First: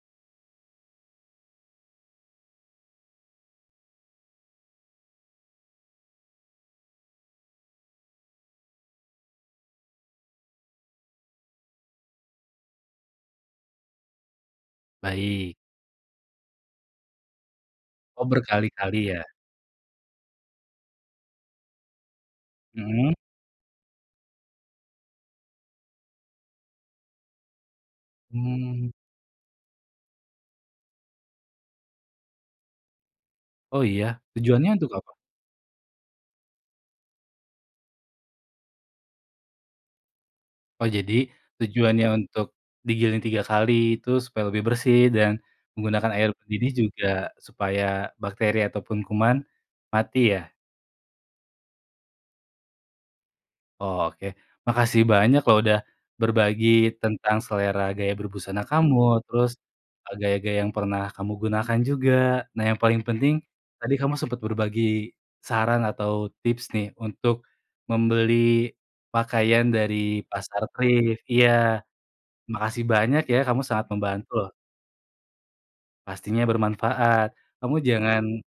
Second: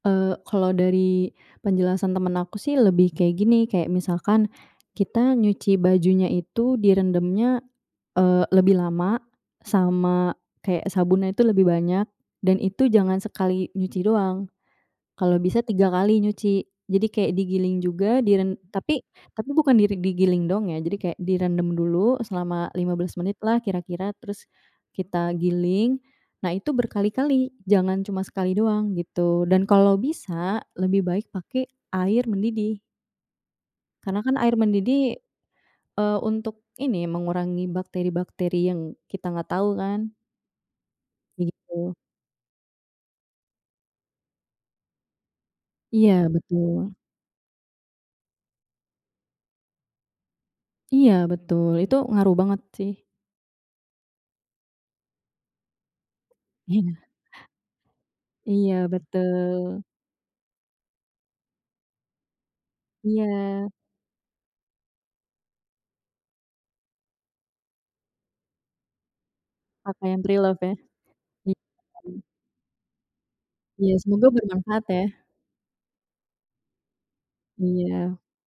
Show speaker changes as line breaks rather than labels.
Eee, kalau dari penjelasan temen aku sih lebih kayak gini, kayak misalkan kita nyuci bajunya itu direndamnya, eee, lebih lama sama kayak sabunnya itu lebih banyak, dan itu jangan sekali nyuci doang, kalau
Baik.
bisa 3 kali nyuci. Jadi kayak digiling juga,
Oh,
di ren
berkali-kali,
tapi
ya.
tapi bukan digiling dong ya, jadi kayak direndam dulu selama lima
Mhm.
belas menit lah kira-kira, terus kita giling. Nah, itu berkali-kali, jangan cuma sekali
Hmm.
doang gitu, dan kalo bisa lebih baik pake air mendidih.
Oh, iya?
Karena kan air
Tujuannya untuk apa?
mendidih, eee, untuk ini mengurangi bakteri-bakteri yang kita gak tau kan.
Oh, jadi
Begitu.
tujuannya untuk digiling 3 kali itu supaya lebih bersih dan
Iya,
menggunakan air mendidih
betul.
juga supaya bakteri ataupun kuman mati ya?
Iya, betul, itu ngaruh banget,q sih.
Oh, oke. Makasih banyak loh udah berbagi
Iya.
tentang selera gaya berbusana
Iya,
kamu terus,
betul.
eee, gaya-gaya yang pernah kamu gunakan juga. Nah, yang paling penting
Iya.
tadi kamu sempat berbagi saran atau tips nih untuk membeli pakaian dari
Pakaian preloved,
pasar
ya.
thrift. Iya.
Iya.
Makasih banyak ya, kamu sangat
Iya, semoga
membantu, loh.
bermanfaat, ya.
Pastinya bermanfaat, kamu
Iya.
jangan